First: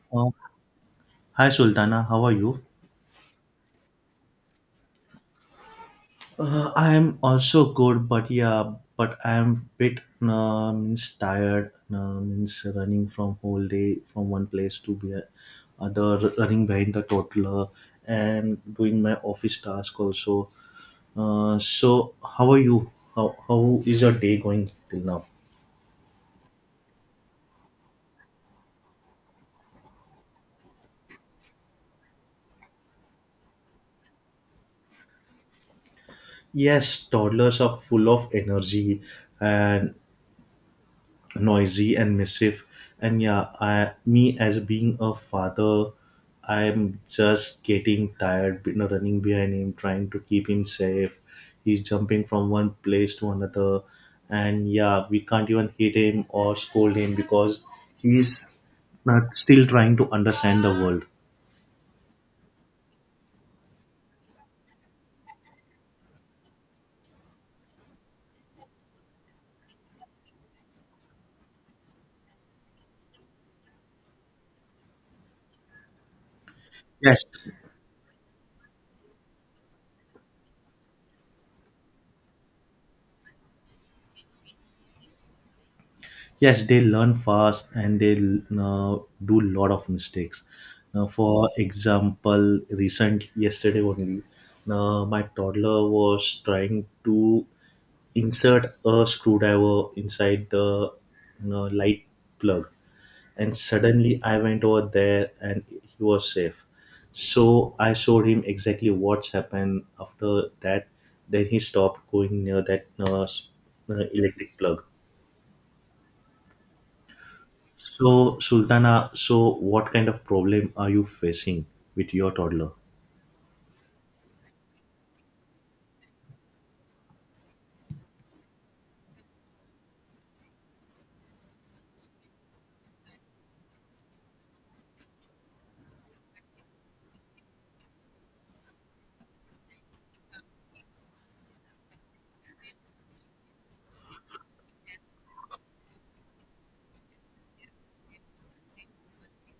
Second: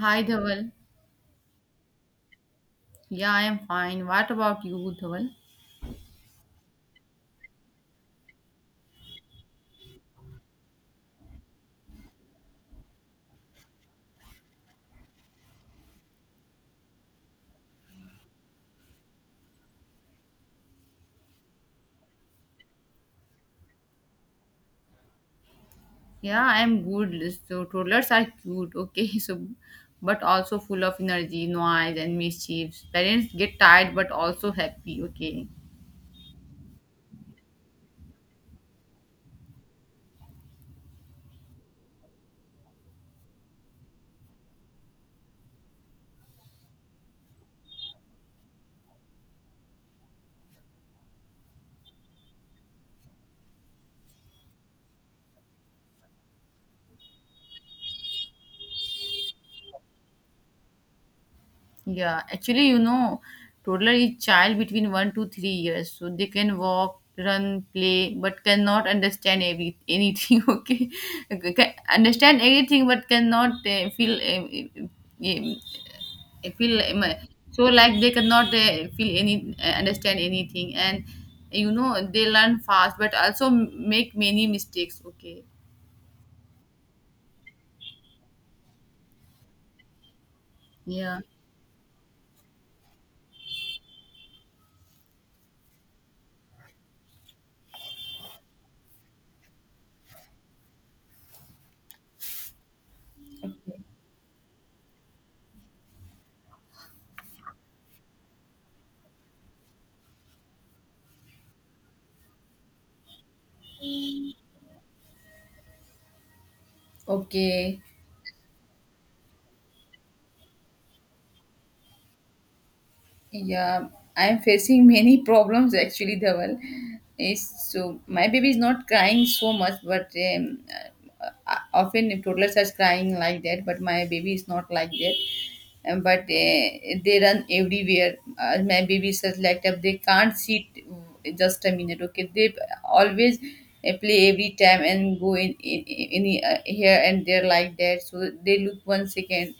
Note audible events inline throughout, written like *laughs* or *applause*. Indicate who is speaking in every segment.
Speaker 1: Hi,
Speaker 2: Uh,
Speaker 1: Dhaval.
Speaker 2: Hi Sultana, how are you?
Speaker 1: Yeah, I am fine. What about you, Dhaval?
Speaker 2: I am also good, but yeah, but I am bit means tired, means running from whole day from one place other, running behind the toddler and doing my office task also. So how are you? How is your day going till now?
Speaker 1: Yeah, I am good. So toddlers are cute, okay, *laughs* so but also full of energy, noise, and mischiefs. Parents get tired but also happy, okay.
Speaker 2: Yes, toddlers are full of energy and noisy and missive, and yeah, I me as being a father, I'm just getting tired, you know, running behind him, trying to keep him safe. He's jumping from one place to another, and yeah, we can't even hit him or scold him because he's not still trying to understand the world.
Speaker 1: Yeah, actually, toddler is child between 1 to 3 years, so they can walk, run, play, but cannot understand every anything. *laughs* Okay. Okay, can understand everything, but cannot feel, feel,
Speaker 2: Yes.
Speaker 1: so like they cannot feel any understand anything, and they learn fast, but also make many mistakes. Okay,
Speaker 2: Yes, they learn fast and they do a lot of mistakes. Now,
Speaker 1: yeah,
Speaker 2: for example, recent yesterday only, my toddler was trying to insert a screwdriver inside the, you know, light plug, and suddenly I went over there and he was safe. So I showed him exactly what's happened after that. Then he stopped going near that electric plug.
Speaker 1: okay.
Speaker 2: So, Sultana, so what kind of problem are you facing with your toddler?
Speaker 1: Yeah, I am facing many *laughs* problems actually, Dhaval. Is so my baby is not crying so much, but um, often if toddlers are crying like that, but my baby is not like that. But they run everywhere. My baby says like that they can't sit just a minute. Okay, they always play every time and go in here and there like that. So they look 1 second,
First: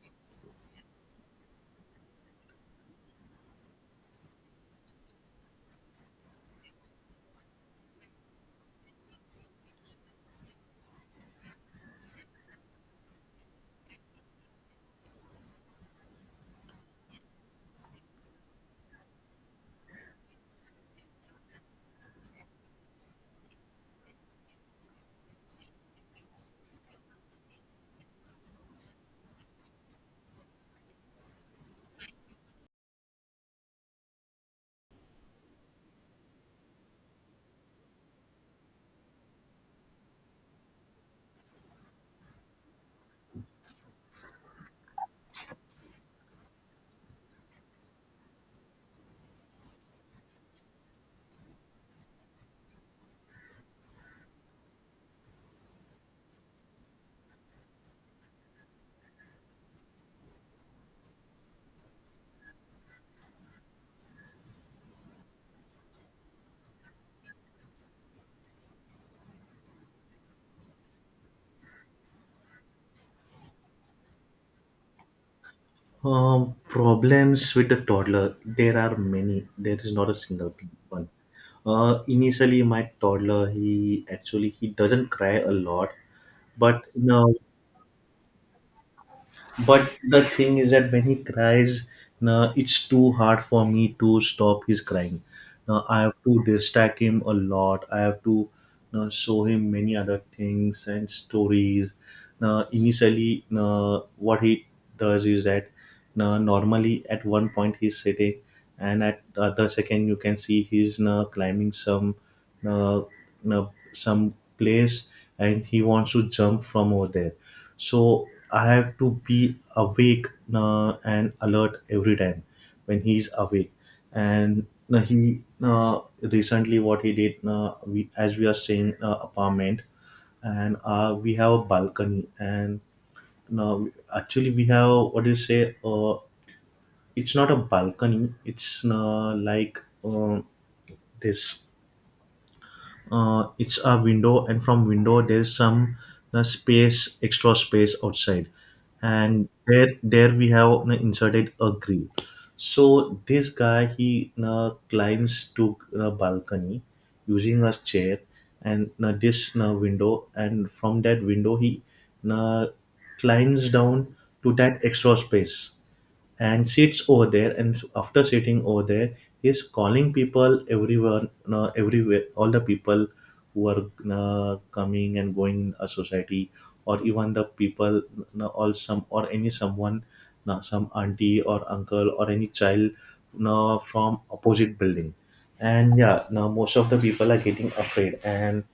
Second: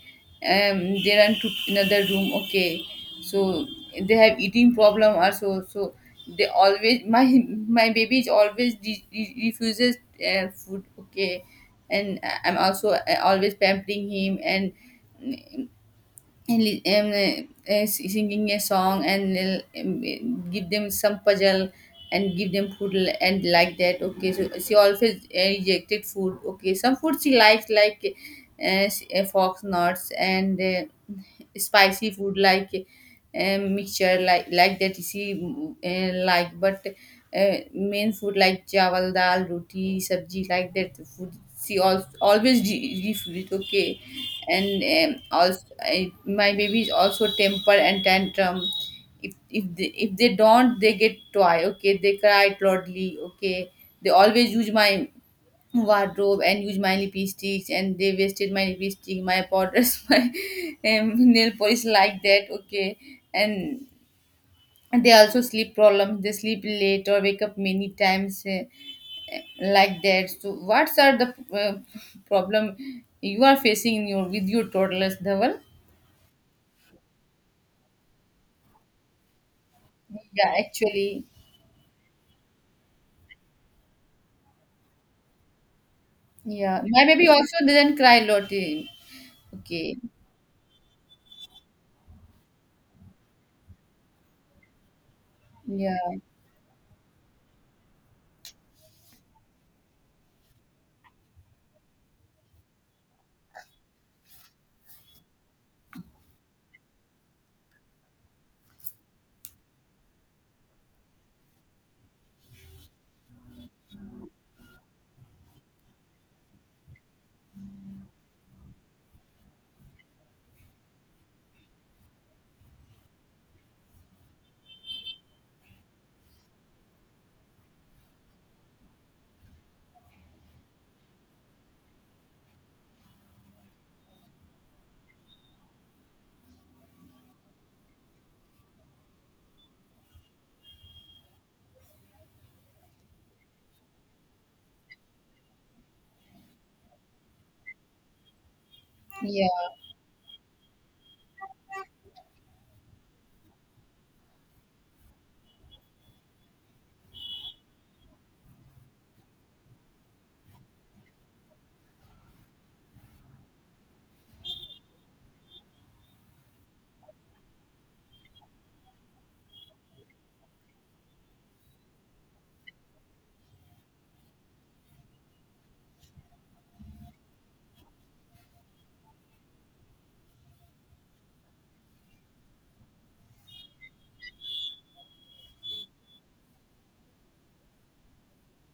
Speaker 1: they run to another room. Okay, so they have eating problem also. So they always my my baby is always refuses food. Okay, and I'm also always pampering him, and and singing a song, and give them some puzzle, and give them food and like that. Okay, so she always rejected food. Okay, some food she likes, like fox nuts and spicy food, like mixture, like that, इसी like, but main food like चावल dal, roti, सब्जी, like that food she al always refill it, okay. And also, my baby is also temper and tantrum. If if they don't they get toy, okay, they cry loudly, okay. They always use my wardrobe and use my lipsticks, and they wasted my lipstick, my powders, *laughs* my nail polish, like that, okay. And they also sleep problems, they sleep late or wake up many times, like that. So what's are the problem you are facing in your with your toddlers, Dhaval?
Speaker 2: Problems with the toddler, there are many. There is not a single
Speaker 1: Yeah,
Speaker 2: one.
Speaker 1: actually,
Speaker 2: Initially, my toddler, he actually, he doesn't cry a lot,
Speaker 1: yeah,
Speaker 2: but
Speaker 1: my baby
Speaker 2: no.
Speaker 1: also doesn't cry a lot, eh. Okay.
Speaker 2: But the thing is that when he cries, now it's too hard for me to stop his crying. Now
Speaker 1: Yeah,
Speaker 2: I have to distract him a lot. I have to now show him many other things and stories. Now initially, now what he does is that now normally at one point he's sitting, and at the other second you can see he's now climbing some, now, now some place, and he wants to jump from over there. So I have to be awake and alert every time when he's awake. And he recently, what he did, we, as we are staying apartment, and we have a balcony, and uh, actually we have, what do you say, it's not a balcony, it's like, um, this, it's a window, and from window there's some space, extra space outside,
Speaker 1: yeah,
Speaker 2: and there we have inserted a grill. So this guy, he climbs to balcony using a chair, and this window, and from that window he uh, climbs down to that extra space and sits over there. And after sitting over there, he's calling people, everyone, everywhere, all the people who are coming and going in a society, or even the people all, some or any someone, some auntie or uncle or any child from opposite building. And yeah, now most of the people are getting afraid, and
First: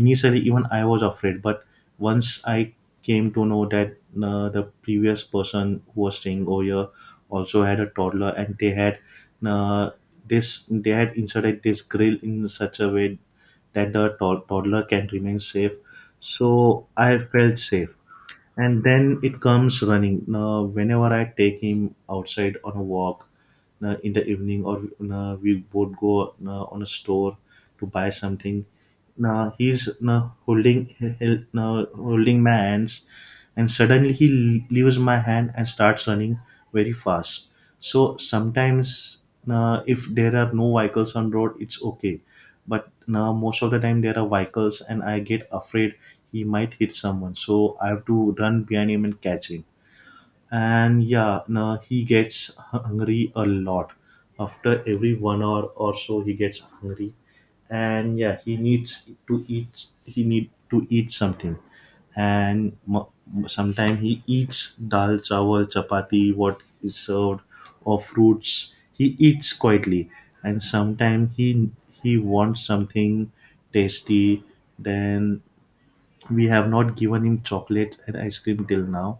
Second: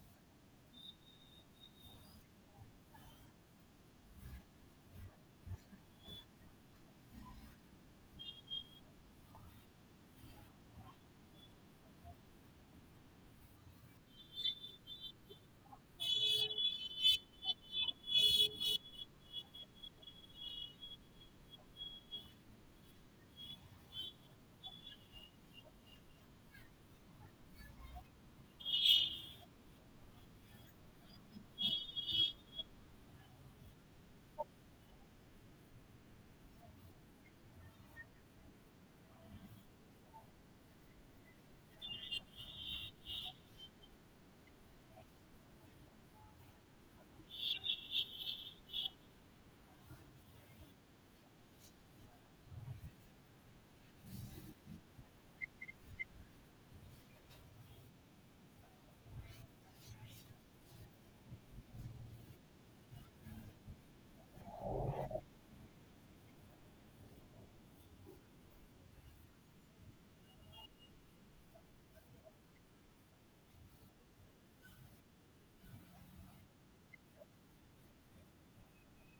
Speaker 2: initially even I was afraid, but once I came to know that the previous person who was staying over here also had a toddler, and they had, uh, this they had inserted this grill in such a way that the toddler can remain safe, so I felt safe. And then it comes running. Now, whenever I take him outside on a walk, now, in the evening, or now, we both go now, on a store to buy something, now he's now holding, now holding my hands, and suddenly he leaves my hand and starts running very fast. So sometimes, now, if there are no vehicles on road, it's okay, but now most of the time there are vehicles and I get afraid he might hit someone, so I have to run behind him and catch him. And yeah, no, he gets hungry a lot. After every 1 hour or so he gets hungry, and yeah, he needs to eat, he need to eat something. And sometimes he eats dal chawal chapati, what is served, or fruits, he eats quietly. And sometimes he wants something tasty. Then we have not given him chocolate and ice cream till now,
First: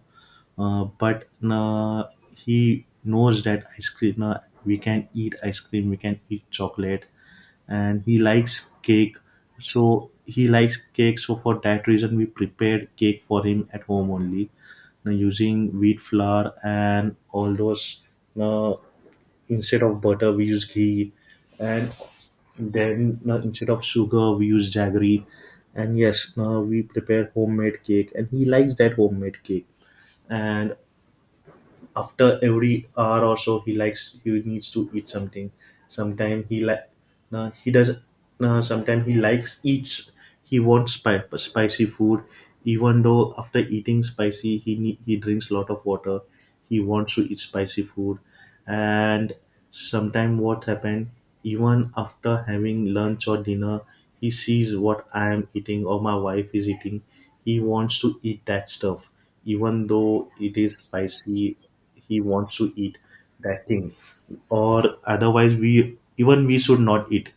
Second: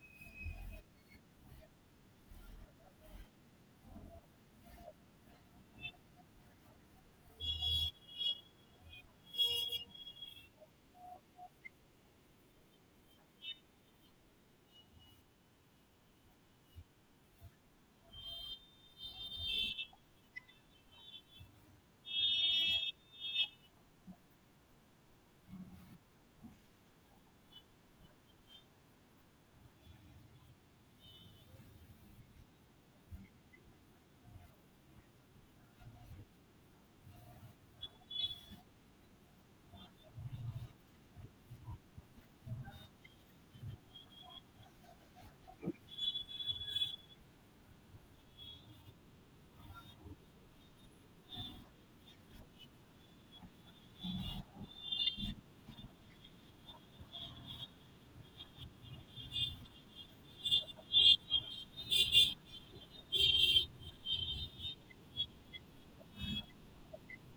Speaker 2: but he knows that ice cream, we can eat ice cream, we can eat chocolate. And he likes cake, so he likes cake, so for that reason we prepared cake for him at home only, using wheat flour and all those uh, Instead of butter, we use ghee, and then instead of sugar, we use jaggery. And yes, now we prepare homemade cake, and he likes that homemade cake. And after every hour or so, he likes, he needs to eat something. Sometimes he like, now he does. Now sometimes he likes eats. He wants spicy food, even though after eating spicy, he need, he drinks lot of water. He wants to eat spicy food. And sometimes what happen, even after having lunch or dinner, he sees what I am eating or my wife is eating. He wants to eat that stuff. Even though it is spicy, he wants to eat that thing. Or otherwise we, even we should not eat.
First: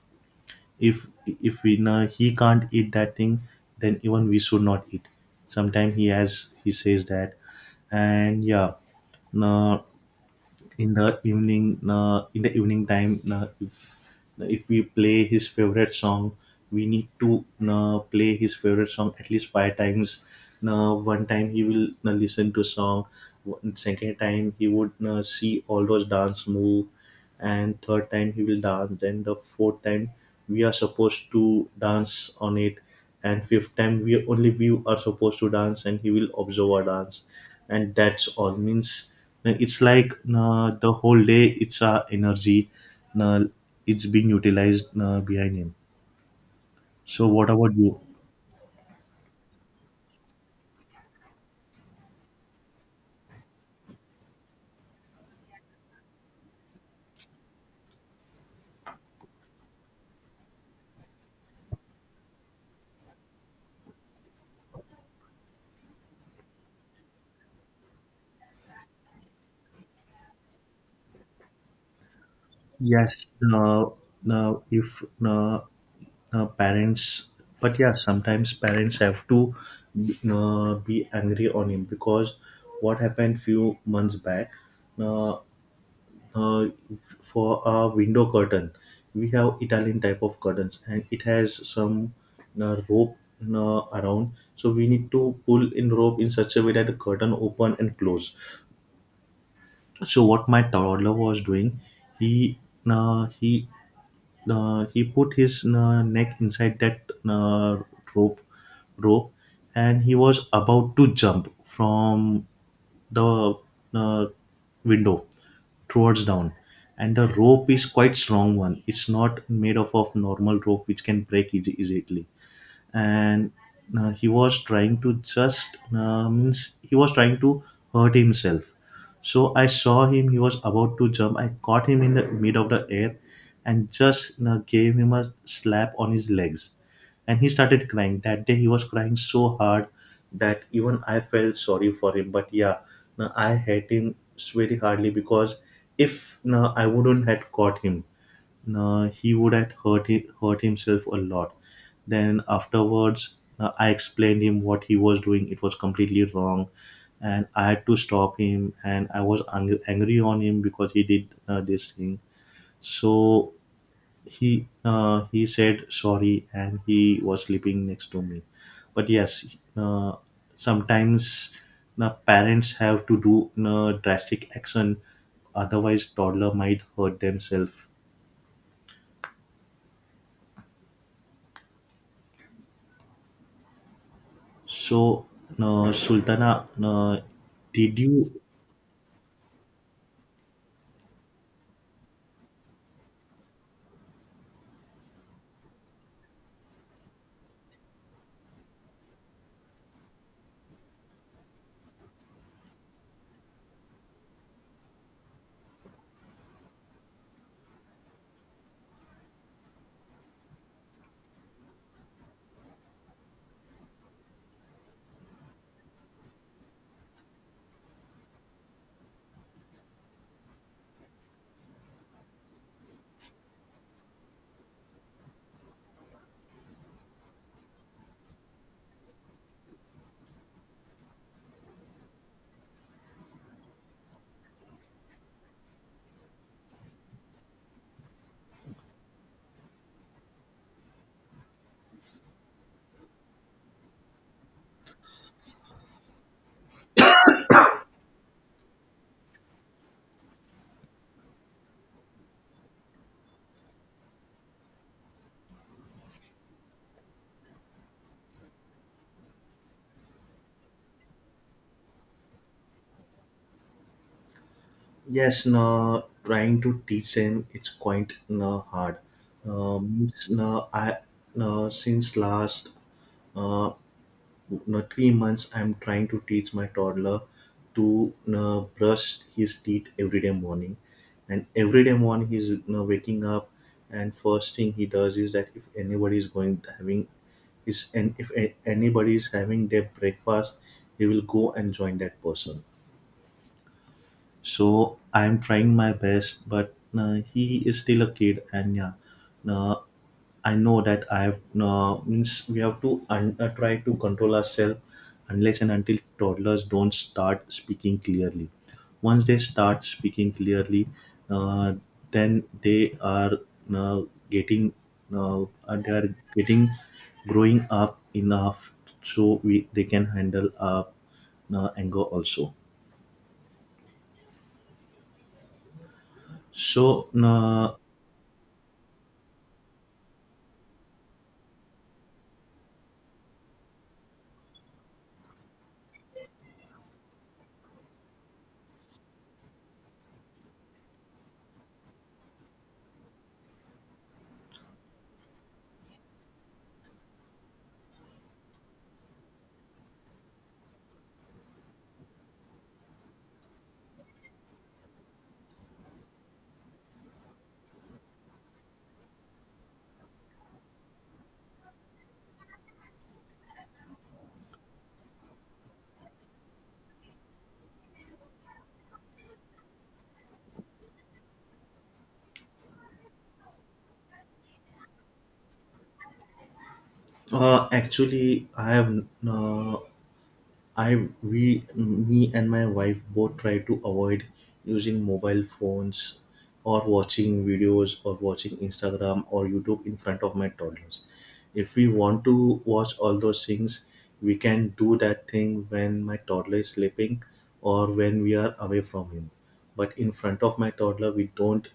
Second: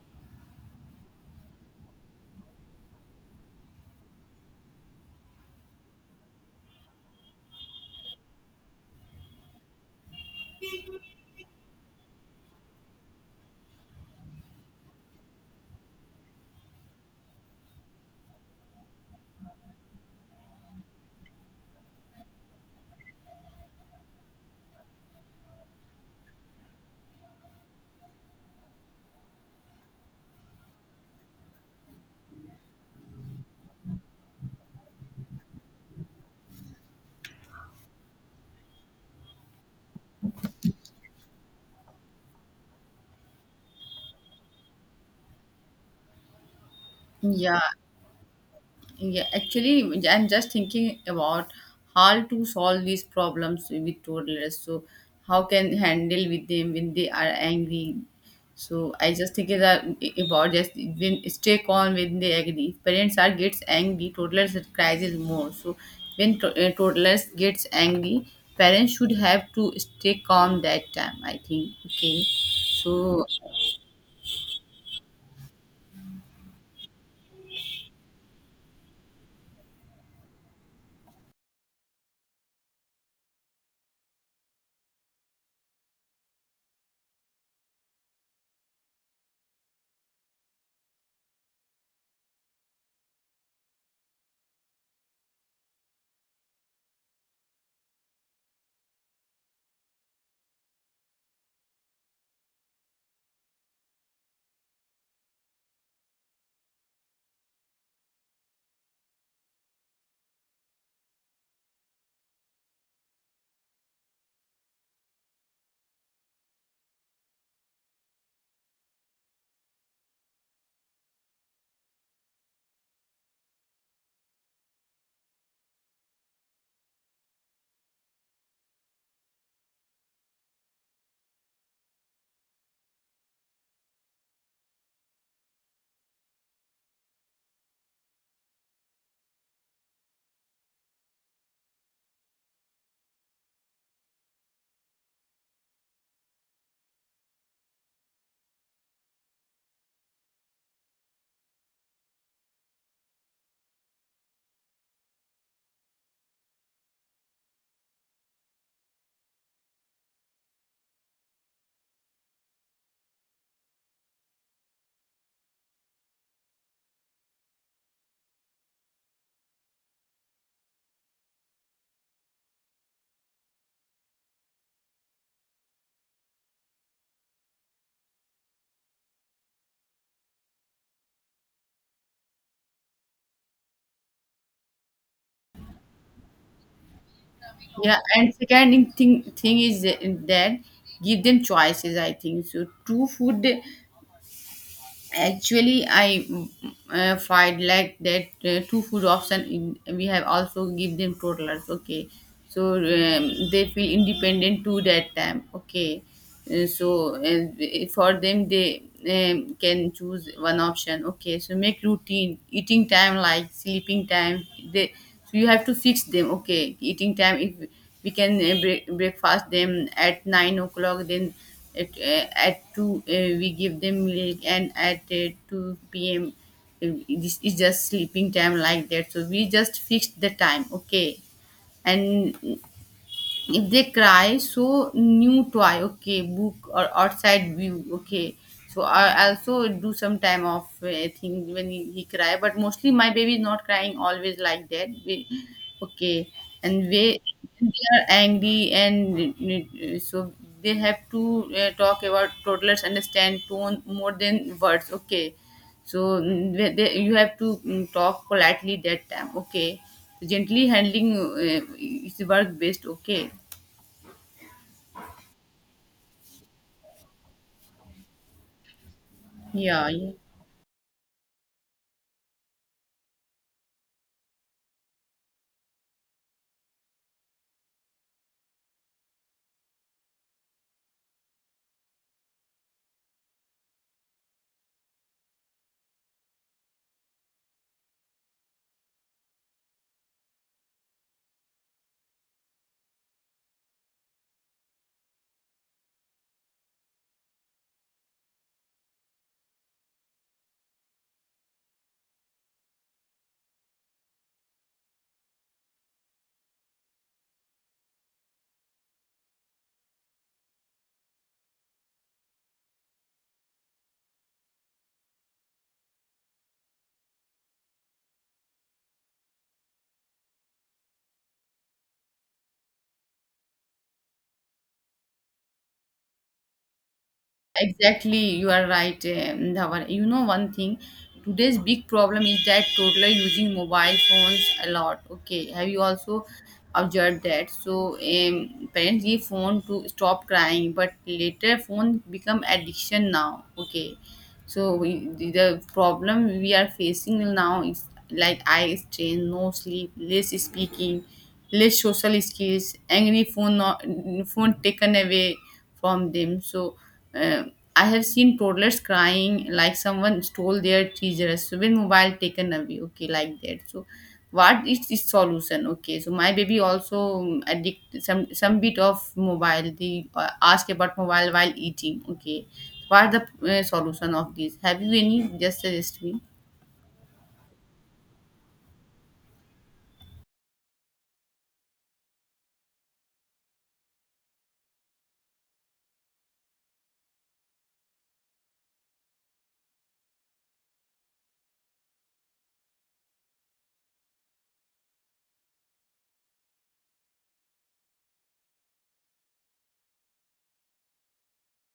Speaker 2: If we know he can't eat that thing, then even we should not eat. Sometimes he has, he says that. And yeah. No, in the evening, in the evening time, if we play his favorite song, we need to play his favorite song at least five times. One time he will listen to song, second time he would see all those dance move, and third time he will dance, then the fourth time we are supposed to dance on it, and fifth time we only we are supposed to dance and he will observe our dance. And that's all means it's like the whole day it's our energy uh, it's being utilized behind him. So what
Speaker 1: yeah.
Speaker 2: about you?
Speaker 1: Yeah, actually, I'm just thinking about how to solve these problems with toddlers. So, how can handle with them when they are angry? So, I just think that about just when stay calm when they agree. Parents are gets angry, toddlers cries more. So, when toddlers gets angry, parents should have to stay calm that time, I think. Okay, so,
Speaker 2: Yes. uh, Now if parents, but yeah, sometimes parents have to be angry on him. Because what happened few months back, uh, uh, for a window curtain, we have Italian type of curtains, and it has some rope around, so we need to pull in rope in such a way that the curtain open and close. So what my toddler was doing, he uh, he he put his neck inside that uh, rope rope, and he was about to jump from the uh, window towards down. And the rope is quite strong one, it's not made of normal rope which can break easy, easily. And he was trying to just means he was trying to hurt himself. So I saw him, he was about to jump, I caught him in the mid of the air, and just gave him a slap on his legs. And he started crying, that day he was crying so hard that even I felt sorry for him. But yeah, no, I hate him very hardly because if no, I wouldn't had caught him, he would have hurt, hurt himself a lot. Then afterwards, I explained him what he was doing. It was completely wrong, and I had to stop him. And I was angry on him because he did this thing. So he said sorry, and he was sleeping next to me. But yes, sometimes the parents have to do drastic action, otherwise toddler might hurt themselves. So, no, Sultana, no,
Speaker 1: yeah,
Speaker 2: did you?
Speaker 1: and second in thing is that give them choices, I think. So, true food. Actually, I find like that two food option in, we have also give them toddlers. Okay, so they feel independent to that time. Okay. Uh, so uh, for them, they can choose one option. Okay, so make routine eating time like sleeping time. They, so you have to fix them. Okay, eating time, if we can breakfast them at 9 o'clock, then at 2, we give them milk, and at 2 p.m., this is just sleeping time like that, so we just fixed the time, okay. And if they cry, so new toy, okay, book or outside view, okay. So I also do some time of thing when he cry, but mostly my baby is not crying always like that, we, okay. And they are angry and so they have to talk about. Toddlers understand tone more than words, okay. So you have to talk politely that time, okay. Gently handling is work best, okay.
Speaker 2: Yes, no, trying to teach them it's quite no hard.
Speaker 1: Yeah, yeah.
Speaker 2: No, I, no, since last, uh, no, 3 months I'm trying to teach my toddler to brush his teeth every day morning. And every day morning he's, you know, waking up, and first thing he does is that if anybody is going having is, and if anybody is having their breakfast, he will go and join that person. So I'm trying my best, but he is still a kid. And yeah, uh, I know that I have, means we have to try to control ourselves unless and until toddlers don't start speaking clearly. Once they start speaking clearly, uh, then they are uh, getting they are getting growing up enough, so we they can handle our anger also. So
Speaker 1: Exactly. You are right, Dhawan. You know one thing, today's big problem is that toddler using mobile phones a lot. Okay, have you also observed that? So parents give phone to stop crying, but later phone become addiction now. Okay, so we, the problem we are facing now is like eye strain, no sleep, less speaking, less social skills, angry phone not phone taken away from them. So uh, I have seen toddlers crying like someone stole their treasures. So when mobile taken away, okay, like that. So what is its solution? Okay, so my baby also addict some bit of mobile. They ask about mobile while eating, okay. What are the solution of this? Have you any? Just suggest me.
Speaker 2: uh, actually, I have I, we, me and my wife both try to avoid using mobile phones or watching videos or watching Instagram or YouTube in front of my toddlers. If we want to watch all those things, we can do that thing when my toddler is sleeping or when we are away from him. But in front of my toddler, we don't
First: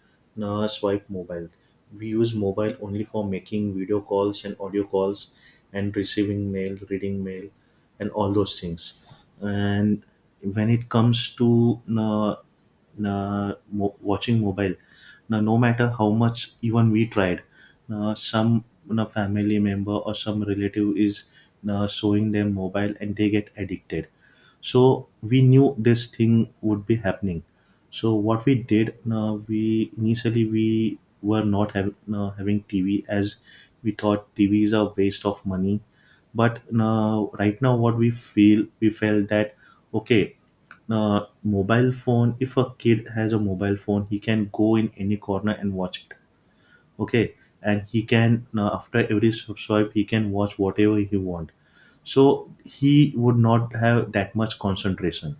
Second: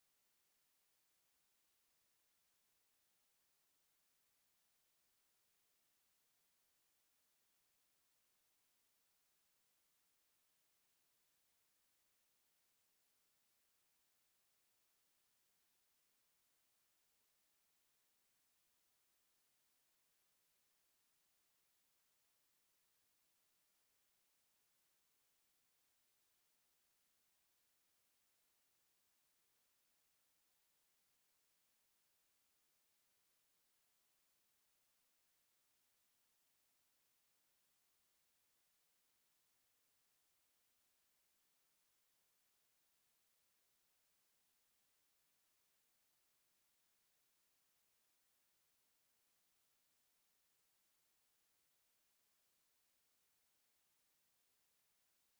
Speaker 2: swipe mobile. We use mobile only for making video calls and audio calls and receiving mail, reading mail, and all those things. And when it comes to watching mobile, now no matter how much even we tried, some family member or some relative is showing them mobile and they get addicted. So we knew this thing would be happening, so what we did, we were not having TV, as we thought TV is a waste of money. But now, right now, what we feel we felt that, okay, mobile phone, if a kid has a mobile phone, he can go in any corner and watch it. Okay. And he can, after every swipe, he can watch whatever he want, so he would not have that much concentration.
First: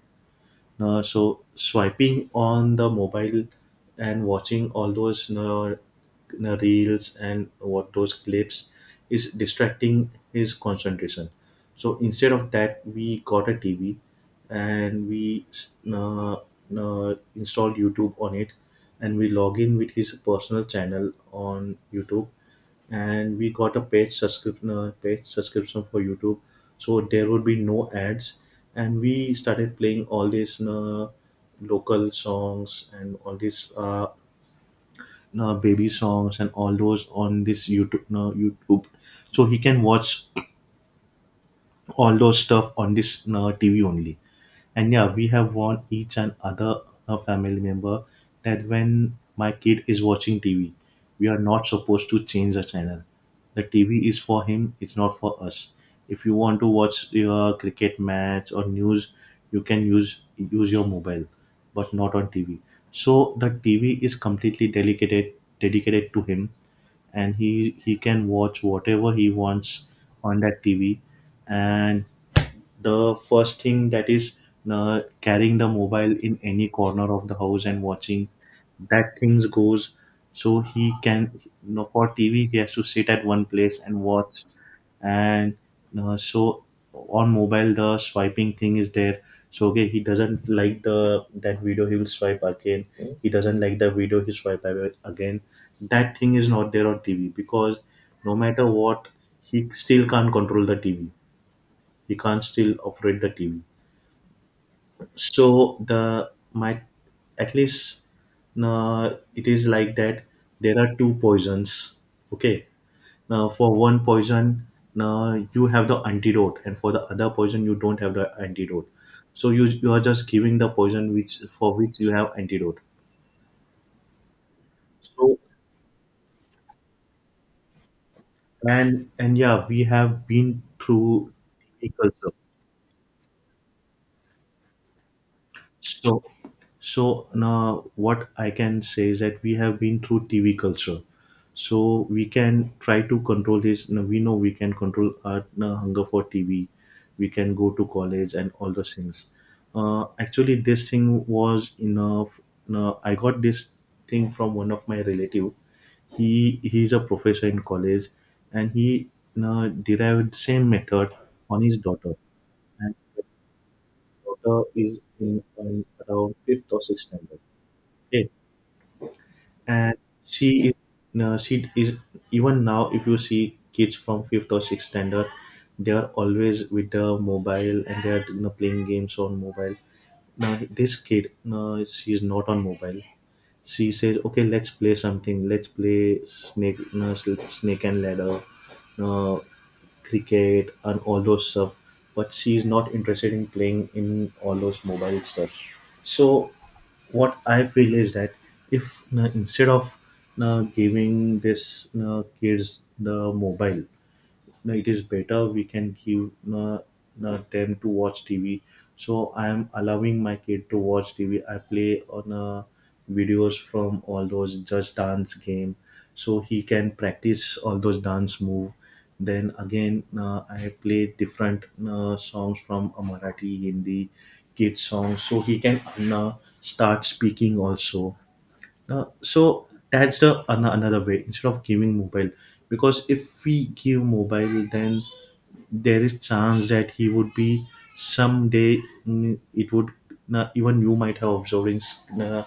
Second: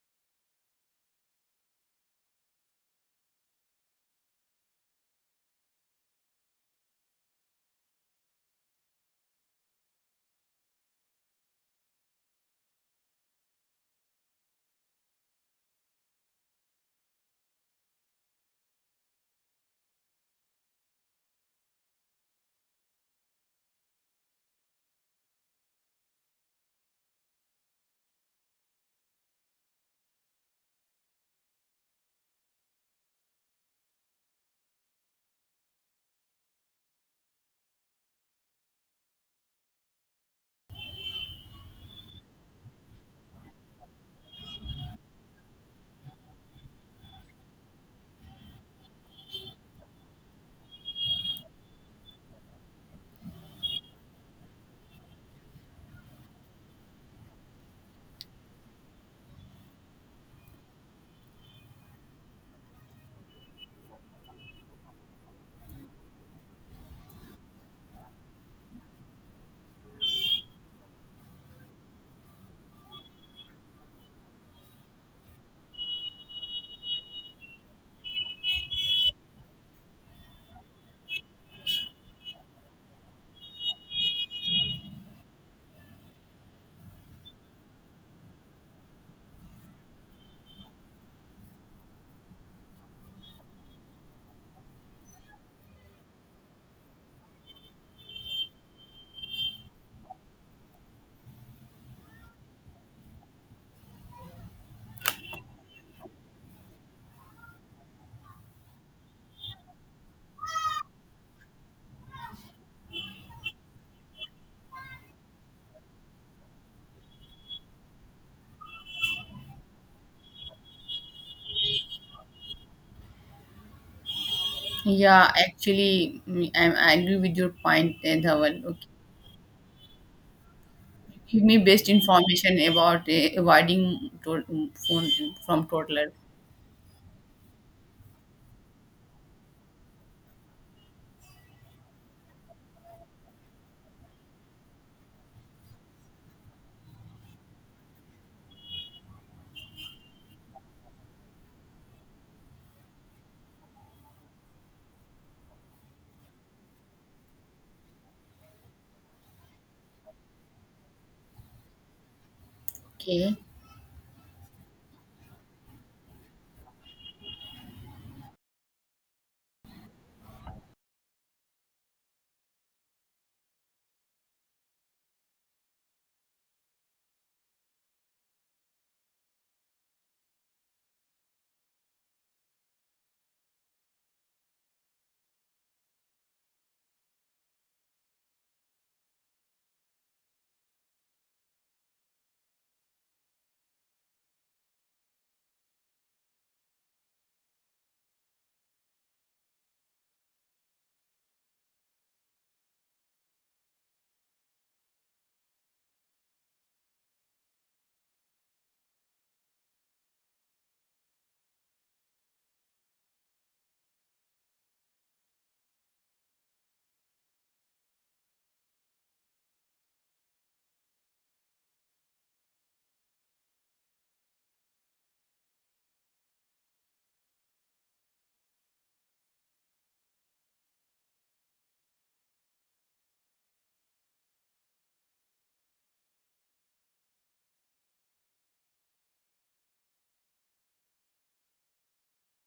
Speaker 2: No, so swiping on the mobile and watching all those, no, no reels and what those clips is distracting his concentration. So instead of that, we got a TV and we installed YouTube on it, and we log in with his personal channel on YouTube, and we got a paid subscription, paid subscription for YouTube, so there would be no ads. And we started playing all these local songs and all these baby songs and all those on this YouTube, so he can watch all those stuff on this TV only. And yeah, we have warned each and other family member that when my kid is watching TV, we are not supposed to change the channel. The TV is for him; it's not for us. If you want to watch your cricket match or news, you can use your mobile, but not on TV. So the TV is completely dedicated to him, and he can watch whatever he wants on that TV. And the first thing that is, carrying the mobile in any corner of the house and watching, that things goes. So he can, for TV he has to sit at one place and watch. And uh, so on mobile the swiping thing is there, so okay, he doesn't like the that video, he will swipe again; he doesn't like the video, he swipe away again. That thing is not there on TV because no matter what, he still can't control the TV. He can't still operate the TV. So the my, at least, it is like that. There are two poisons. Okay, now for one poison, now you have the antidote, and for the other poison, you don't have the antidote. So you are just giving the poison which for which you have antidote.
Speaker 1: Yeah,
Speaker 2: So,
Speaker 1: actually, I agree with your point, Dhawan.
Speaker 2: and yeah, we have been through
Speaker 1: Give me best
Speaker 2: TV culture.
Speaker 1: information about avoiding phone from toddler.
Speaker 2: So, so now what I can say is that we have been through TV culture, so we can try to control this. No, we know we can control our, no, hunger for TV. We can go to college and all those things. Actually, this thing was enough. Now I got this thing from one of my relative. He's a professor in college, and he, no, derived same method on his daughter.
Speaker 1: Okay.
Speaker 2: Daughter is in around fifth or sixth standard. Okay, and she is, no, she is, even now. If you see kids from fifth or sixth standard, they are always with the mobile and they are, playing games on mobile. Now this kid, no, she is not on mobile. She says, "Okay, let's play something. Let's play snake, no, snake and ladder." No, cricket and all those stuff, but she is not interested in playing in all those mobile stuff. So what I feel is that if, instead of giving this kids the mobile, no, it is better we can give them to watch TV. So I am allowing my kid to watch TV. I play on videos from all those just dance game, so he can practice all those dance move. Then again, I play different songs from Marathi, Hindi kids songs, so he can uh, start speaking also. So that's the another way instead of giving mobile, because if we give mobile then there is chance that he would be someday, it would, na, even you might have observed in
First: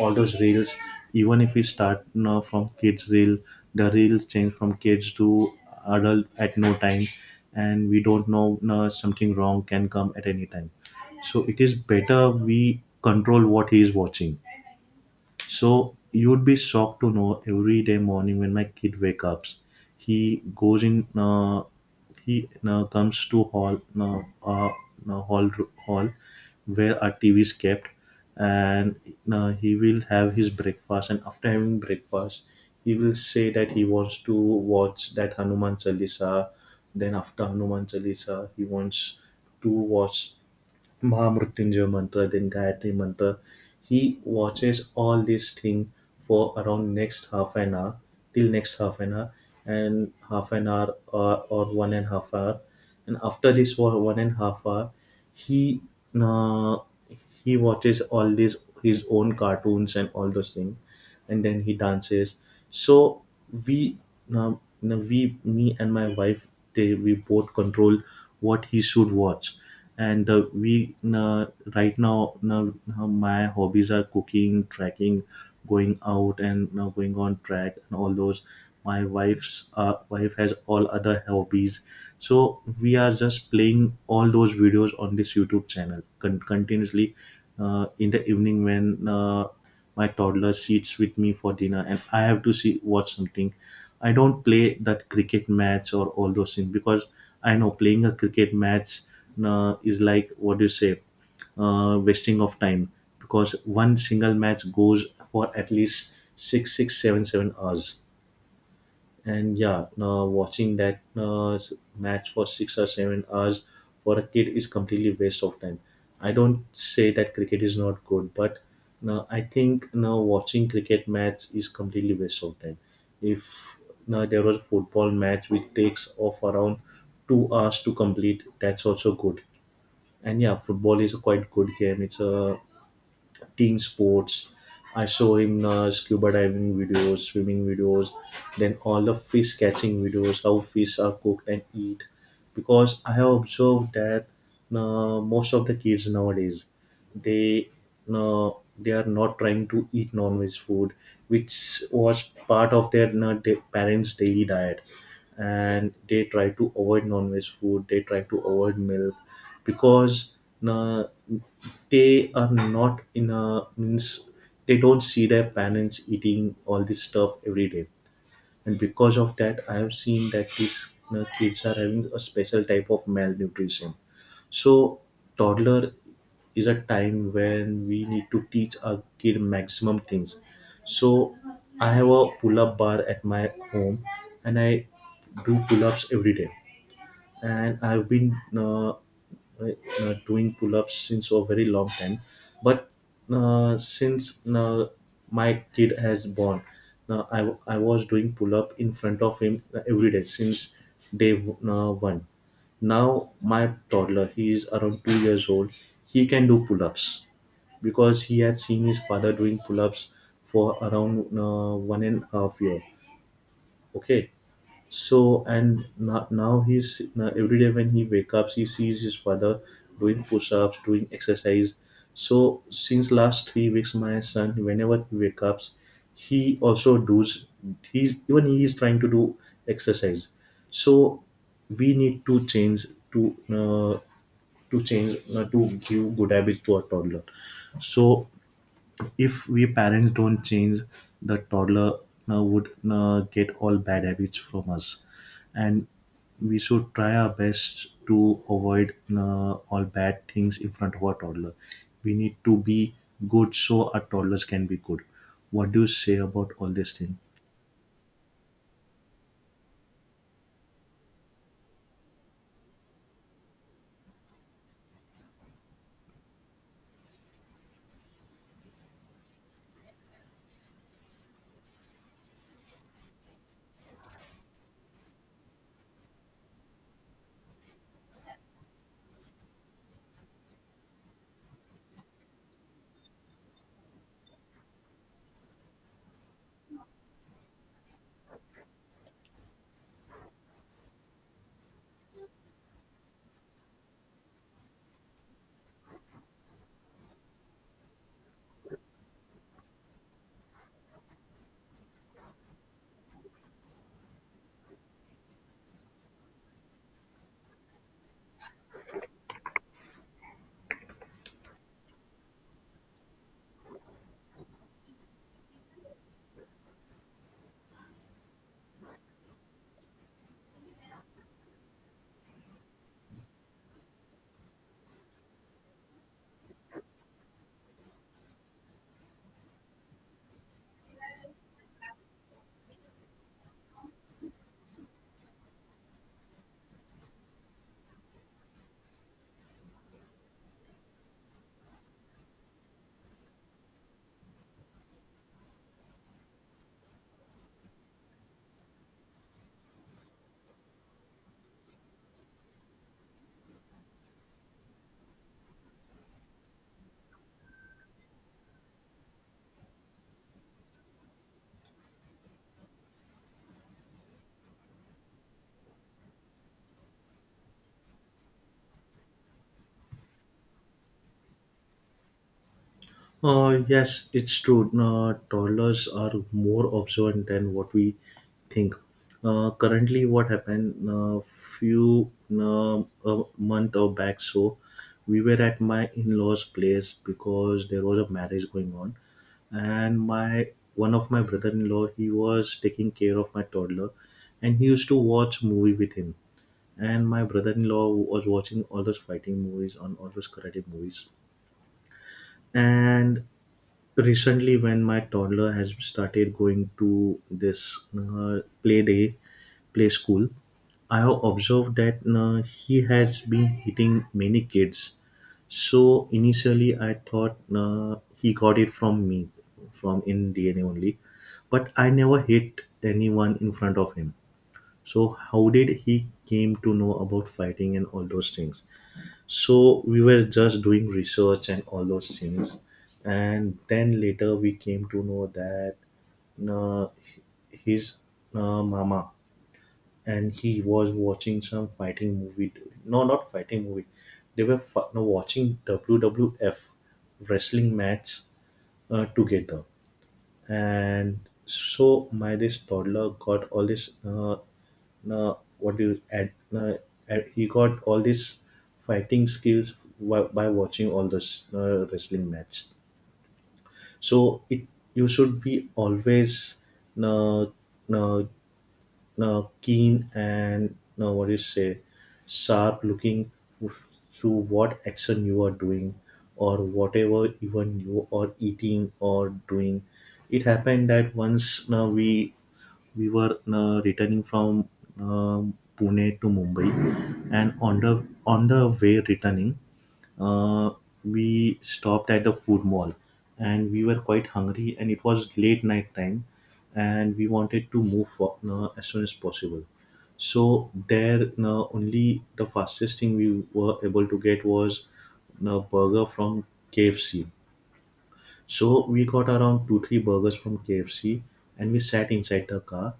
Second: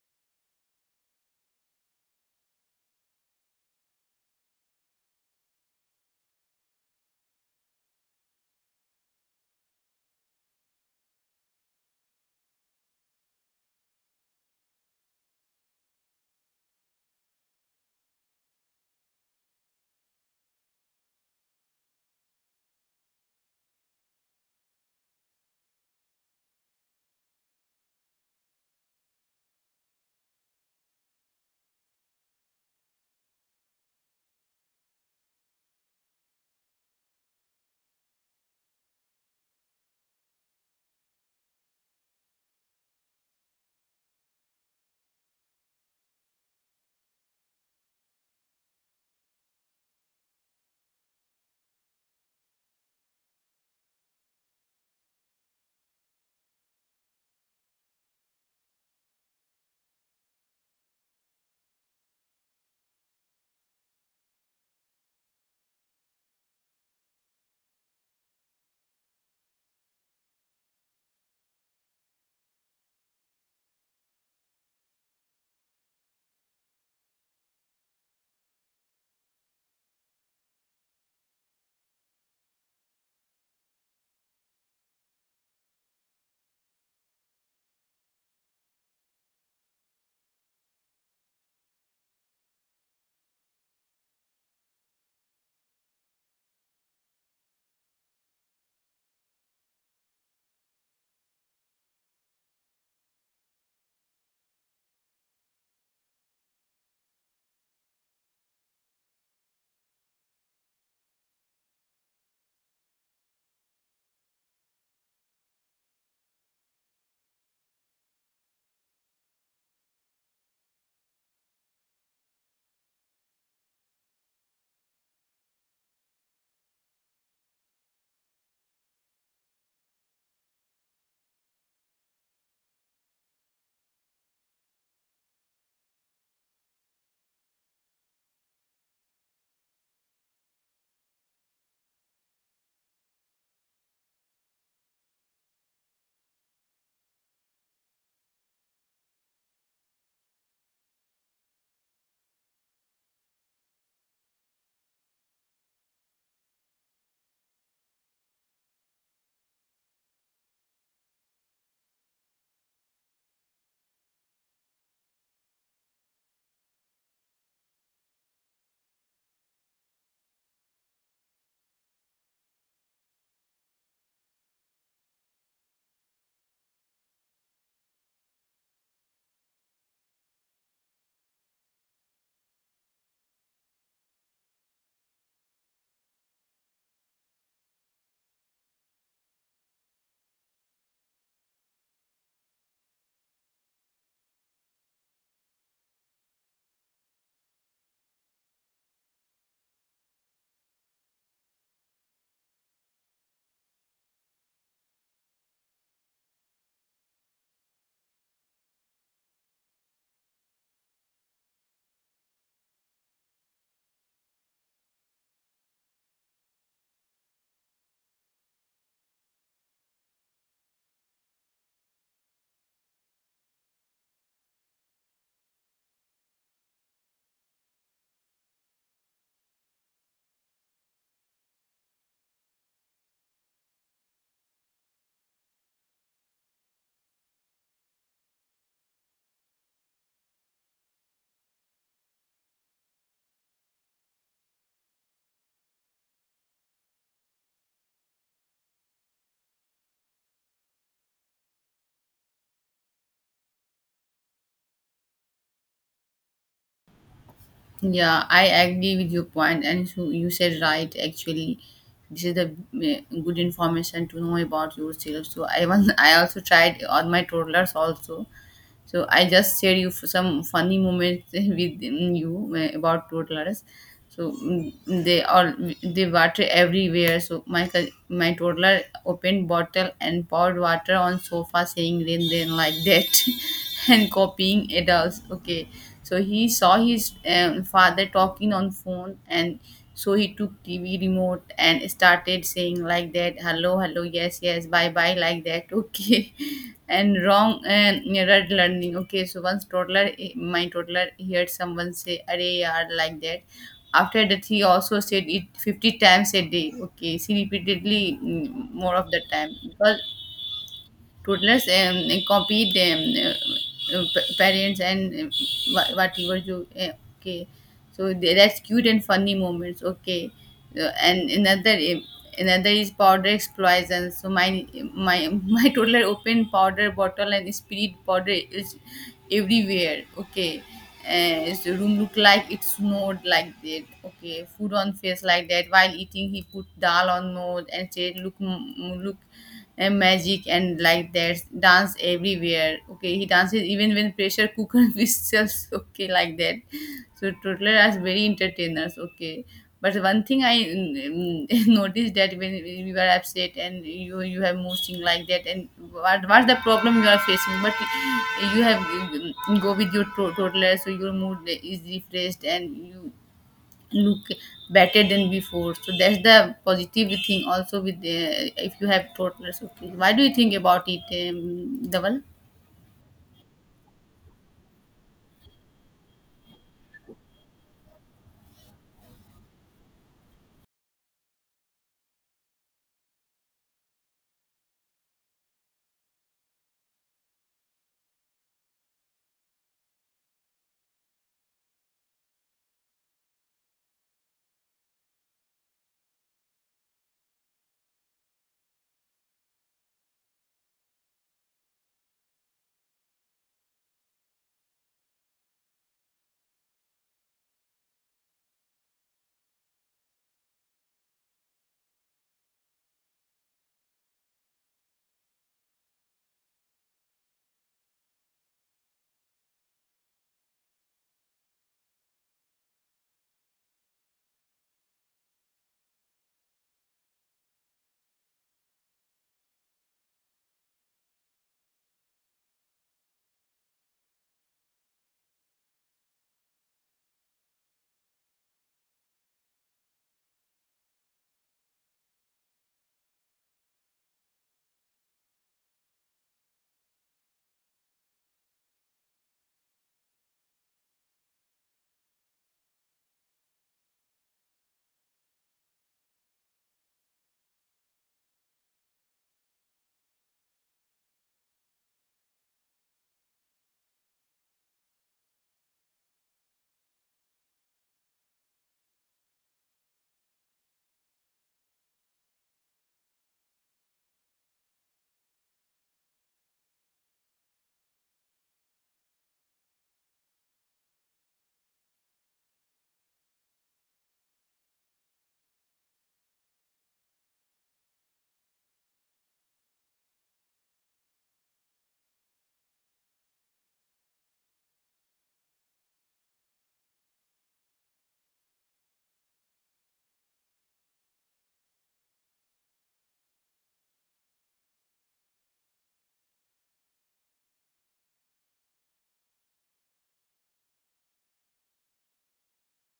Speaker 2: all those reels, even if we start now from kids reel, the reels change from kids to adult at no time, and we don't know, na, something wrong can come at any time. So it is better we control what he is watching. So you'd be shocked to know every day morning when my kid wakes up, he goes in. He comes to hall, uh, hall, hall where our TV is kept, and he will have his breakfast. And after having breakfast, he will say that he wants to watch that Hanuman Chalisa. Then after Hanuman Chalisa, he wants to watch Mahamrutyunjay mantra, then Gayatri mantra. He watches all these thing for around next half an hour, till next half an hour, and half an hour or one and half hour. And after this one and half hour, he, uh, he watches all these his own cartoons and all those things, and then he dances. So we, now now we, me and my wife, they we both control what he should watch. And we right now my hobbies are cooking, trekking, going out, and now going on track and all those. My wife has all other hobbies. So we are just playing all those videos on this YouTube channel continuously. In the evening when my toddler sits with me for dinner and I have to see watch something, I don't play that cricket match or all those things because I know playing a cricket match, is like, what do you say, wasting of time. Because one single match goes for at least six seven hours. And yeah, watching that match for 6 or 7 hours for a kid is completely waste of time. I don't say that cricket is not good, but now I think now watching cricket match is completely waste of time. If now there was a football match which takes off around 2 hours to complete, that's also good. And yeah, football is a quite good game, it's a team sports. I saw him scuba diving videos, swimming videos, then all the fish catching videos, how fish are cooked and eat. Because I have observed that most of the kids nowadays, they, uh, they are not trying to eat non-veg food, which was part of their parents' daily diet, and they try to avoid non-veg food, they try to avoid milk, because uh, they are not in a means, they don't see their parents eating all this stuff every day. And because of that, I have seen that these, kids are having a special type of malnutrition. So toddler is a time when we need to teach our kid maximum things. So I have a pull-up bar at my home, and I do pull-ups every day, and I've been doing pull-ups since a very long time. But since my kid has born, I was doing pull-up in front of him every day since day one. Now my toddler, he is around 2 years old. He can do pull-ups because he had seen his father doing pull-ups for around one and a half year. Okay. So and now, now he's now every day when he wake up, he sees his father doing push-ups, doing exercise. So since last 3 weeks, my son, whenever he wakes up, he also does. He is trying to do exercise. So we need to change to, to change to give good habits to our toddler. So if we parents don't change, the toddler would get all bad habits from us. And we should try our best to avoid all bad things in front of our toddler. We need to be good so our toddlers can be good. What do you say about all this thing?
Speaker 1: Yeah, I agree with your point, and so you said right. Actually, this is the good information to know about yourself. So I was, *laughs* I also tried on my toddlers also. So I just shared you some funny moments *laughs* with you, about toddlers. So they water everywhere. So my my toddler opened bottle and poured water on sofa, saying "rain, rain," like that, *laughs* and copying adults, okay. So he saw his father talking on phone, and so he took TV remote and started saying like that, "Hello, hello, yes, yes, bye, bye," like that. *laughs* Okay. And wrong and red learning, okay. So once toddler my toddler heard someone say "array yaar," like that. After that, he also said it 50 times a day, okay. She repeatedly, more of the time, because toddlers compete parents, and whatever you okay. So that's cute and funny moments, okay. And another is powder explosion. So my *laughs* my toddler opened powder bottle and spirit powder is everywhere, okay. So room looked like it snowed like that, okay. Food on face, like that. While eating, he put dal on nose and said, "Look, look," and "magic," and like that. Dance everywhere, okay. He dances even when pressure cooker *laughs* whistles, okay, like that. So toddler are very entertainers, okay. But one thing, I *laughs* noticed that when you are upset and you have motion like that and what's the problem you are facing, but you have go with your toddler, so your mood is refreshed and you look better than before. So that's the positive thing also with the, if you have toddlers, okay. Why do you think about it, Dhaval?
Speaker 2: Yes, it's true. Toddlers are more observant than what we think. Currently, what happened a few, a month or back, so we were at my in-laws' place because there was a marriage going on, and my, one of my brother-in-law, he was taking care of my toddler, and he used to watch movie with him. And my brother-in-law was watching all those fighting movies on all those karate movies, and recently when my toddler has started going to this play school, I have observed that he has been hitting many kids. So initially I thought he got it from me, from in DNA only, but I never hit anyone in front of him. So how did he came to know about fighting and all those things? So we were just doing research and all those things. And then later we came to know that uh, his mama and he was watching some fighting movie. No, not fighting movie. They were fi- no, Watching WWF wrestling match together. And my this toddler got all this what do you add add- he got all these fighting skills by watching all this wrestling match. So it, you should be always uh, uh, keen and, what do you say sharp looking to what action you are doing, or whatever, even you are eating or doing. It happened that once, we were returning from pune to mumbai, and on the way returning, uh, we stopped at the food mall, and we were quite hungry and it was late night time, and we wanted to move for, as soon as possible. So there, only the fastest thing we were able to get was a burger from kfc. So we got around 2 3 burgers from kfc, and we sat inside the car.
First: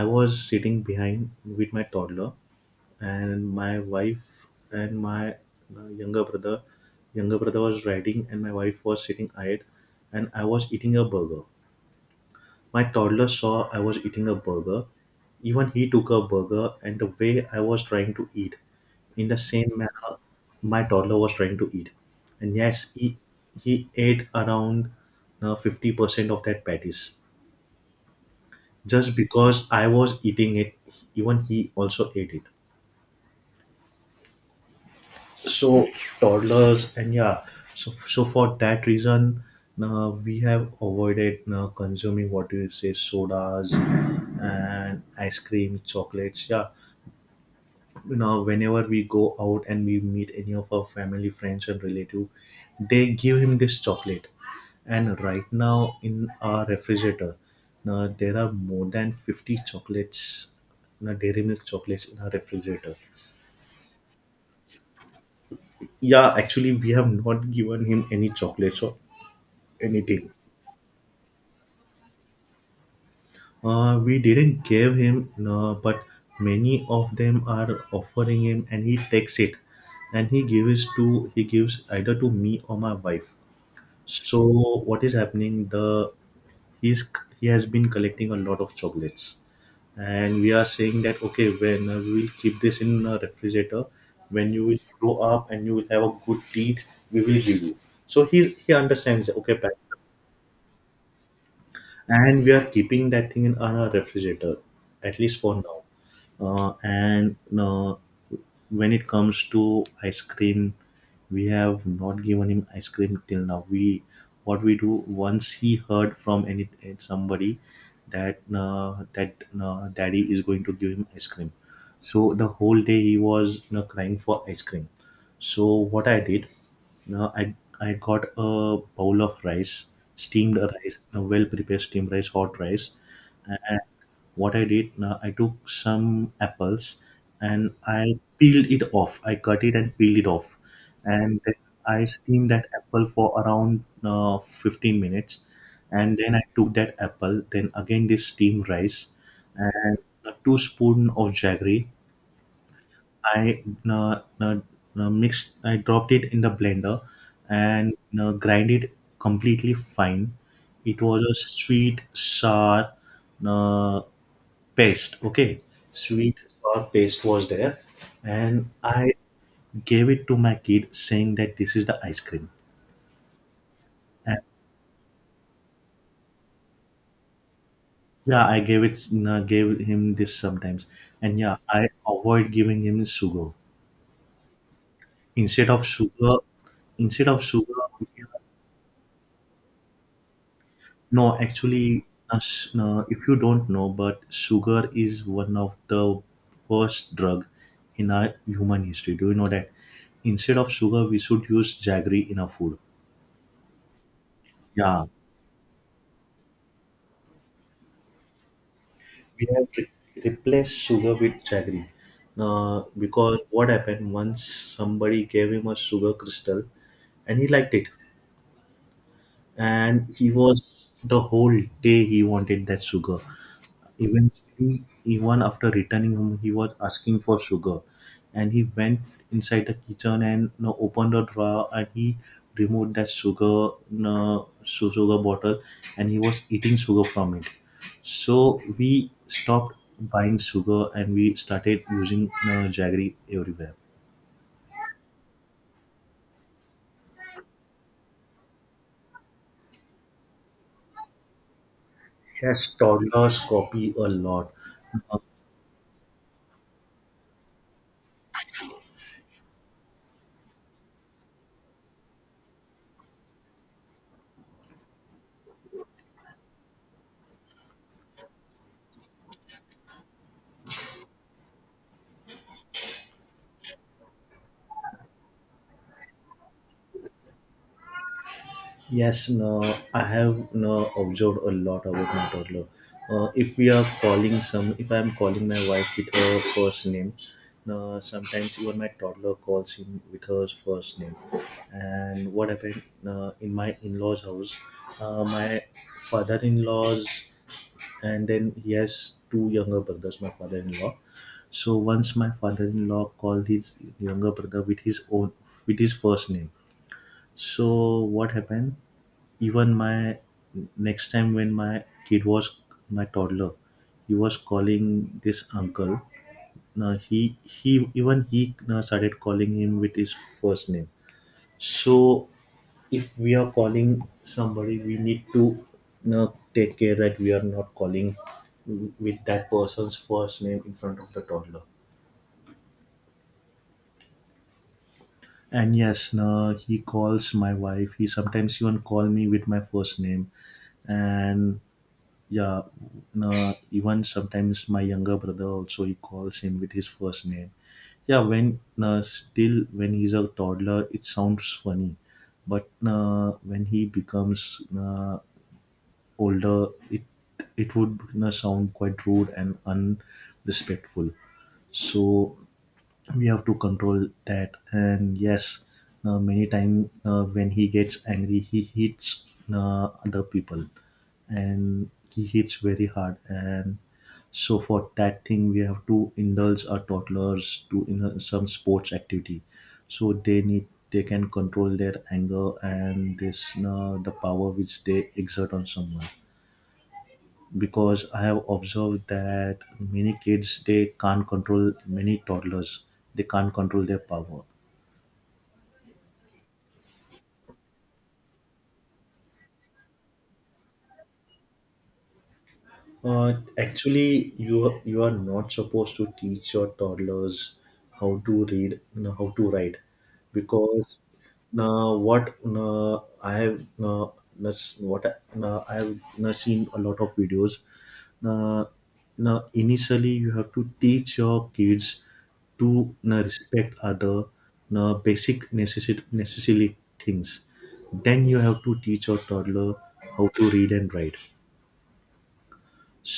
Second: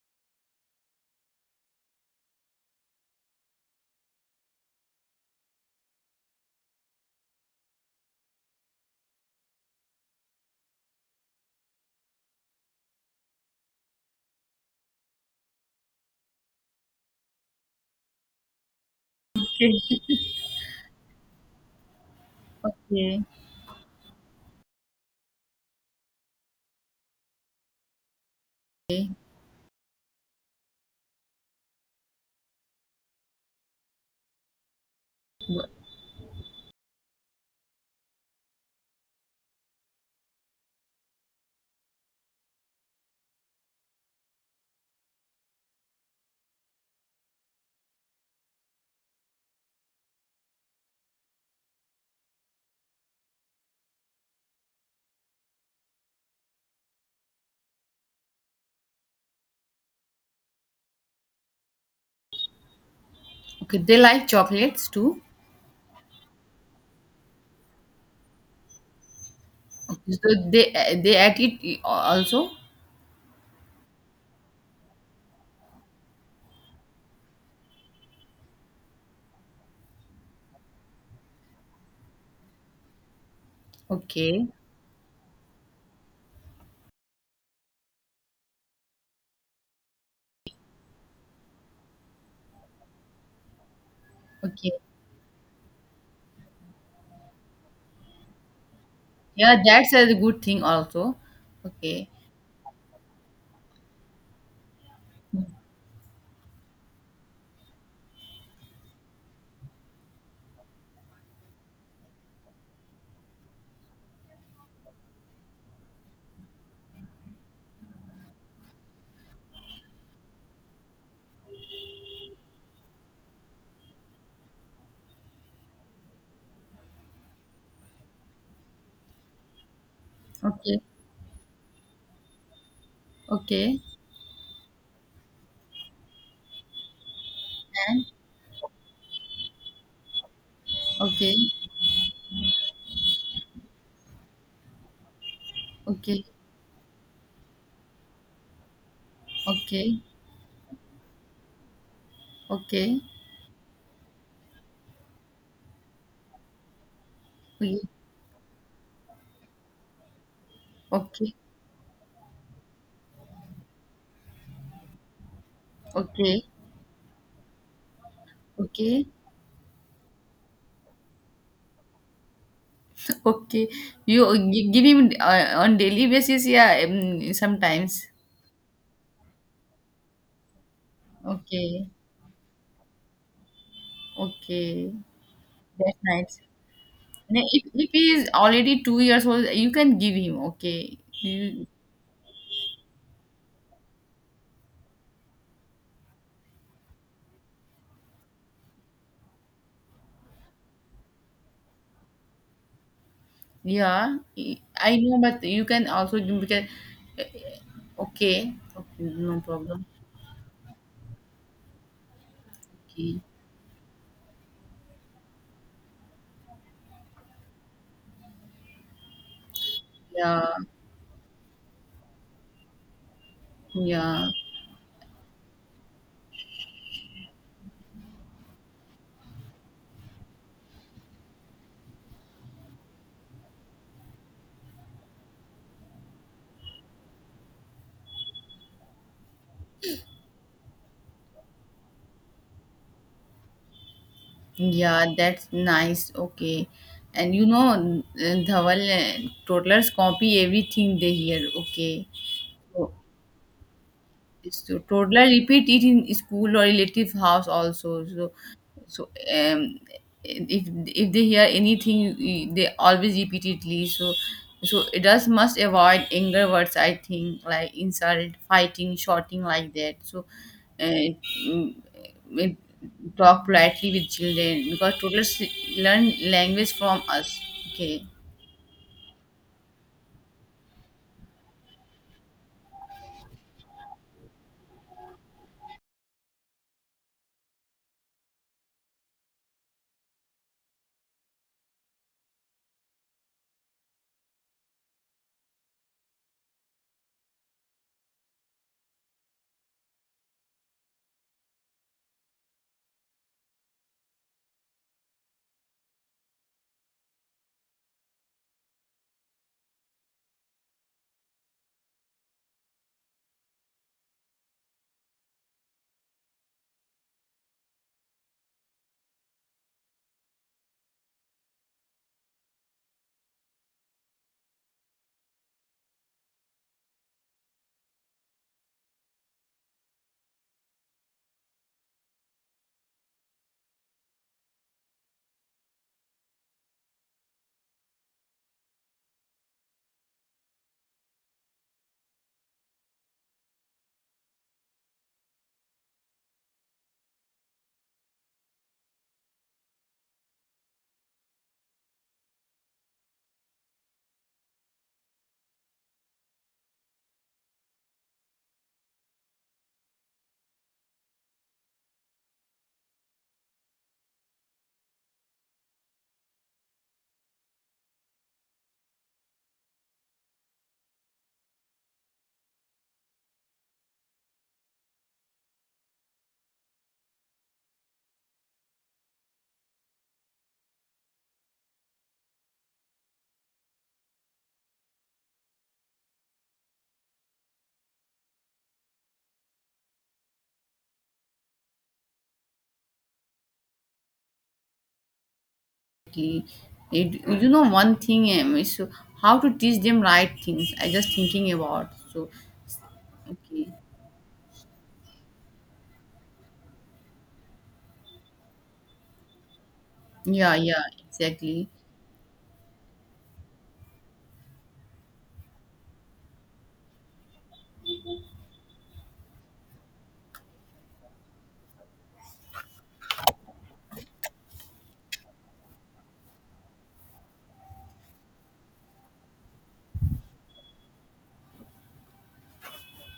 Speaker 2: I was sitting behind with my toddler, and my wife and my uh, younger brother younger brother was riding, and my wife was sitting ahead. And I was eating a burger. My toddler saw I was eating a burger. Even he took a burger, and the way I was trying to eat, in the same
Speaker 1: Okay.
Speaker 2: manner my toddler was trying to eat. And yes,
Speaker 1: Okay,
Speaker 2: he ate around 50% of that patties, just because I was eating it, even he also ate it. So toddlers, and yeah. So for that reason, we have avoided consuming what you say, sodas and ice cream, chocolates, yeah. You know, whenever we go out and we meet any of our family friends and relative, they give him this chocolate. And right now in our refrigerator, now there are more than 50 chocolates, now dairy milk chocolates in our refrigerator.
Speaker 1: okay, they like chocolates too,
Speaker 2: Yeah, actually we have not given him any chocolate, so
Speaker 1: okay, so
Speaker 2: anything.
Speaker 1: they at it also,
Speaker 2: We didn't give him, no, but many of them are offering him, and he takes it, and he gives either to me or my wife. So
Speaker 1: okay.
Speaker 2: what is happening? The he's He has been collecting a lot of chocolates, and we are saying that okay, when we will keep this in a refrigerator, when you
Speaker 1: Okay.
Speaker 2: will grow up and you will have a good teeth, we will give you. So he understands. Okay,
Speaker 1: Yeah,
Speaker 2: Pat,
Speaker 1: that's a good thing also. Okay,
Speaker 2: and we are keeping that thing in our refrigerator at least for now, and when it comes to ice cream, we have not given him ice cream till now. We What we do, once he heard from any somebody that daddy is going to give him ice cream, so the whole day he was, you know, crying for ice cream. So what I did, now I got a bowl of rice, steamed
Speaker 1: okay,
Speaker 2: rice, a well prepared steamed rice, hot rice, and
Speaker 1: okay,
Speaker 2: what I did, now I took some apples and
Speaker 1: and
Speaker 2: I peeled it off. I cut it and peeled it off,
Speaker 1: okay,
Speaker 2: and then I steamed that apple for around 15 minutes, and
Speaker 1: okay,
Speaker 2: then I took that apple, then again this steamed rice, and
Speaker 1: okay,
Speaker 2: a two spoon of jaggery,
Speaker 1: okay,
Speaker 2: I uh, uh, mixed. I dropped it in the blender
Speaker 1: okay,
Speaker 2: and grind it completely fine. It was
Speaker 1: okay,
Speaker 2: a sweet sour uh, paste. Okay, sweet
Speaker 1: okay,
Speaker 2: sour paste was there, and
Speaker 1: okay.
Speaker 2: I gave it to my kid, saying that this is the ice cream.
Speaker 1: Okay,
Speaker 2: And
Speaker 1: you give him on daily basis, yeah, sometimes.
Speaker 2: yeah, I gave it, gave him this sometimes, and yeah,
Speaker 1: Okay,
Speaker 2: I avoid giving him sugar
Speaker 1: okay,
Speaker 2: instead of
Speaker 1: that's
Speaker 2: sugar.
Speaker 1: nice.
Speaker 2: Instead
Speaker 1: Now,
Speaker 2: of
Speaker 1: if,
Speaker 2: sugar,
Speaker 1: if he is already 2 years old, you can give him, okay,
Speaker 2: no,
Speaker 1: you.
Speaker 2: actually, if you don't know, but sugar is one of the worst drug in our human history. Do you know that? Instead of sugar, we should use jaggery in our food.
Speaker 1: Yeah, I
Speaker 2: Yeah,
Speaker 1: know, but you can also give because okay, okay, no
Speaker 2: we have
Speaker 1: problem.
Speaker 2: replaced sugar with jaggery.
Speaker 1: Okay,
Speaker 2: Because what happened, once somebody gave him a sugar crystal and he liked it. And he
Speaker 1: yeah,
Speaker 2: was the whole day he wanted that sugar.
Speaker 1: yeah,
Speaker 2: Eventually, even after returning home, he was asking for sugar, and he went inside the kitchen and, you know, opened a drawer, and he removed that sugar, you know, sugar bottle, and he was eating sugar from it. So we stopped buying sugar and we started using, you know, jaggery everywhere.
Speaker 1: yeah, that's nice. Okay, and you know, Dhawal, toddlers copy everything they hear, okay.
Speaker 2: Yes,
Speaker 1: So,
Speaker 2: toddlers copy a lot.
Speaker 1: So toddler repeat it in school or relative house also. So um, if they hear anything, they always repeatedly. So adults must avoid anger words, I think, like insult, fighting, shouting, like that. So uh, mm, it, talk politely with children, because toddlers learn language from us. Okay.
Speaker 2: Yes, no, I have no observed a lot about my toddler. If we are calling some, if I am calling my wife with her first name, no, sometimes even my toddler calls him with her first name. And what happened in my in-laws' house? My father-in-laws, and then he has two younger brothers. My father-in-law. So once my father-in-law called his younger brother with his own, with his first name. So what happened? Even my next time when my kid was, my toddler, he was calling this uncle. Now he now started calling him with his first name. So if we are calling somebody, we need to now take care that we are not calling with that person's first name in front of the toddler. And yes, now he calls my wife. He sometimes even call me with my first name. And yeah, no, even sometimes my younger brother also, he calls him with his first name. Yeah, when, still when he's a toddler, it sounds funny, but when he becomes older, it would sound quite rude and unrespectful. So we have to control that. And yes, many time, when he gets angry, he hits other people, and he hits very hard. And so for that thing, we have to indulge our toddlers to in some sports activity, so they can control their anger and this, the power which they exert on someone. Because I have observed that many kids, they can't control, many toddlers, they can't control their power.
Speaker 1: Exactly. One thing is how to teach them right things, I just thinking about. So, okay.
Speaker 2: Actually, you are not supposed to teach your toddlers how to read, no, how to write,
Speaker 1: Yeah, yeah,
Speaker 2: because
Speaker 1: exactly.
Speaker 2: now what no, I have that's what I, I have no, seen a lot of videos. Now, Now initially you have to teach your kids to, no, respect other, no, basic necessity necessary things. Then you have to teach your toddler how to read and write.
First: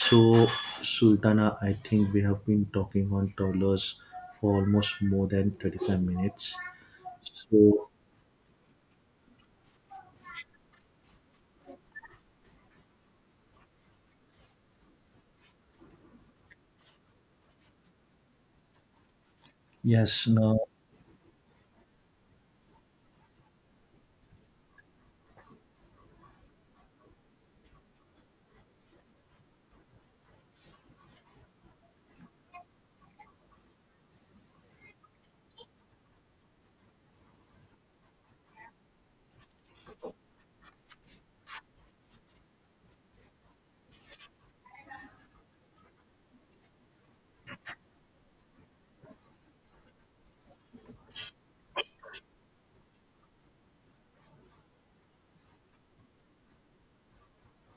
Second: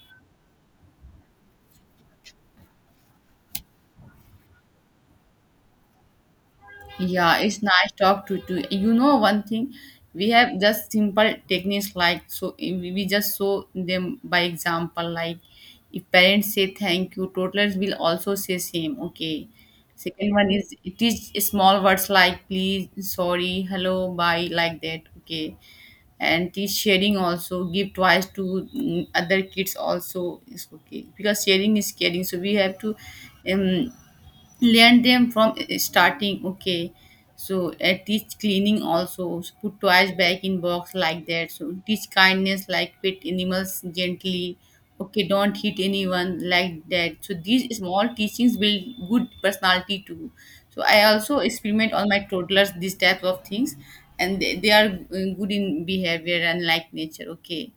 Speaker 2: So, Sultana, I think we have been talking on travelers for almost more than 35 minutes.
Speaker 1: Yeah, it's
Speaker 2: So,
Speaker 1: nice talk to you know one thing. We have just simple techniques, like so we just show them by example, like if parents say thank you, toddlers will also say same. Okay.
Speaker 2: yes,
Speaker 1: Second one
Speaker 2: now,
Speaker 1: is teach small words like please, sorry, hello, bye, like that. Okay. And teach sharing also, give twice to other kids also is okay because sharing is caring, so we have to um, learn them from starting, okay. So teach cleaning also, so put toys back in box like that, so teach kindness, like pet animals gently, okay, don't hit anyone like that. So these small teachings build good personality too. So I also experiment on my toddlers these types of things, and they are good in behavior and like nature, okay.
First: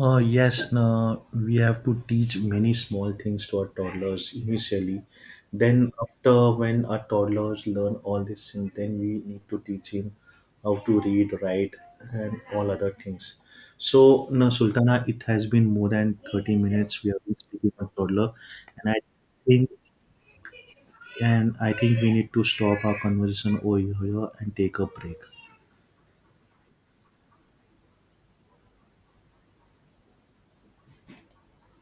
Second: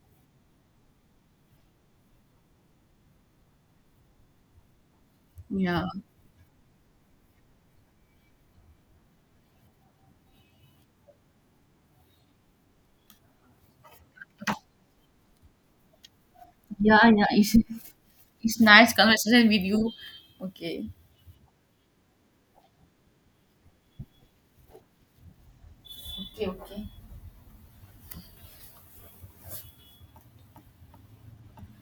Speaker 2: yes, now we have to teach many small things to our toddlers initially.
Speaker 1: Yeah,
Speaker 2: Then, after when our toddlers learn all these things, then we need to teach him how to read, write, and all other things. So, now, Sultana, it has been more than 30 minutes
Speaker 1: yeah,
Speaker 2: we have
Speaker 1: yeah. *laughs*
Speaker 2: been
Speaker 1: it's,
Speaker 2: speaking on toddler,
Speaker 1: it's nice
Speaker 2: and I
Speaker 1: conversation with
Speaker 2: think,
Speaker 1: you. Okay,
Speaker 2: we need to stop our conversation over here and take a break.
Speaker 1: okay, okay.